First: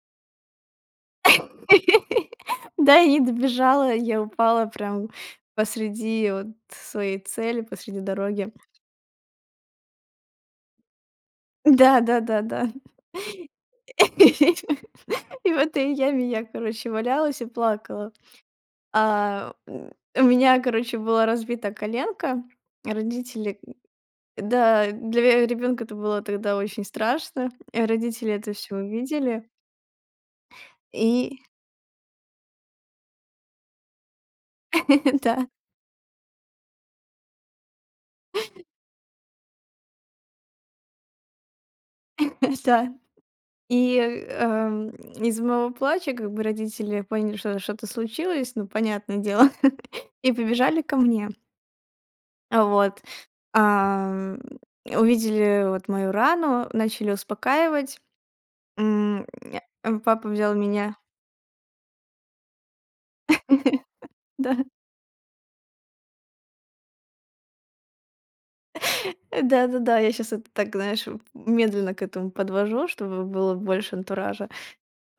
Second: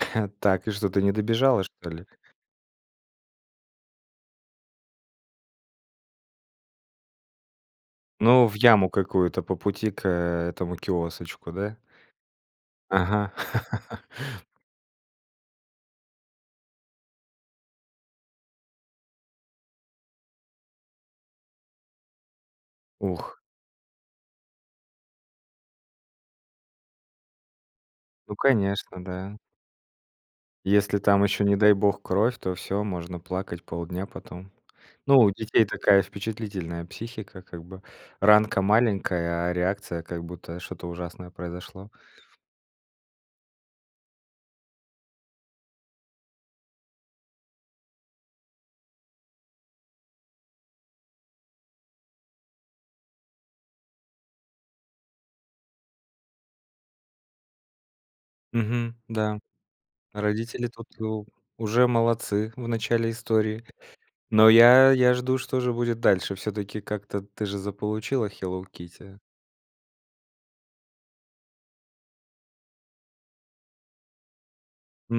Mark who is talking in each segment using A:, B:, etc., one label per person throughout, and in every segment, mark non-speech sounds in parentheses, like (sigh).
A: (chuckles) Так, и что, ты не добежала, что ли?
B: (laughs) Да, и добежала. Я упала прям посреди вот своей цели, посреди
A: Ну,
B: дороги.
A: в яму какую-то по пути к, э, этому киосочку,
B: М,
A: да?
B: да, да, да, да.
A: Ага. (laughs)
B: (laughs) И в этой яме я, короче, валялась и плакала. А, м, у меня, короче, была разбита коленка. А
A: Ух.
B: родители м, да, для ве ребёнка это было тогда очень страшно. А родители
A: Ну,
B: это всё
A: конечно, да.
B: увидели.
A: Если там
B: И
A: ещё, не дай бог, кровь, то всё, можно плакать полдня потом. Ну,
B: (laughs)
A: у
B: Да.
A: детей такая впечатлительная психика, как бы ранка маленькая, а реакция как будто что-то ужасное произошло.
B: (chuckles) Да, и, эм, из моего плача, как бы, родители поняли, что что-то случилось, ну, понятное дело, (chuckles) и побежали ко мне. А вот. Ам, э, увидели вот мою рану, начали успокаивать.
A: Мгм,
B: М,
A: да,
B: а, папа взял
A: родители тут
B: меня
A: у уже молодцы в начале истории.
B: (chuckles)
A: Но
B: Да.
A: я я жду, что же будет дальше. Всё-таки как-то ты же заполучила Hello Kitty.
B: Э, да-да-да, я сейчас это так, знаешь, м медленно к этому подвожу, чтобы было больше антуража.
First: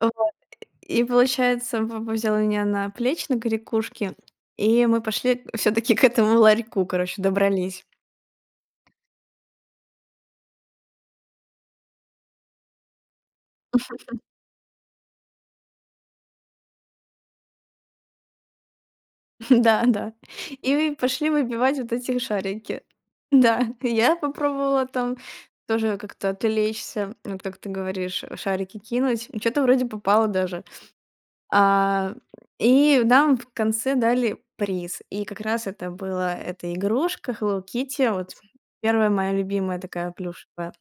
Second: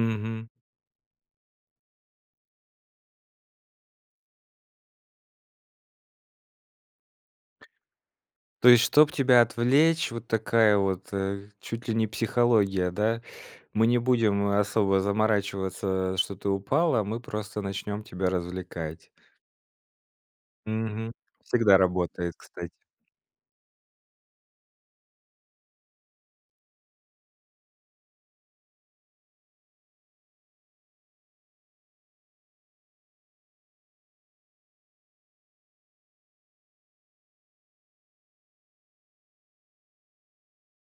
B: Вот (grunts) и получается, папа взял меня на плечи, на корякушки, и мы пошли в всё-таки к этому ларьку, короче, добрались.
A: То есть, чтоб тебя отвлечь, вот такая вот, э, чуть ли не психология, да? Мы не
B: (chuckles)
A: будем, э, особо заморачиваться, что ты упала, мы просто начнем тебя развлекать.
B: (chuckles) Да, да. И и
A: Мгм,
B: пошли
A: всегда
B: выбивать вот эти
A: работает, кстати.
B: шарики. Да, (chuckles) и я попробовала там тоже как-то отвлечься, вот как ты говоришь, а, шарики кинуть, и что-то вроде попало даже. А, и нам в конце дали приз. И как раз это была эта игрушка Hello Kitty, вот 1 моя любимая такая плюшевая.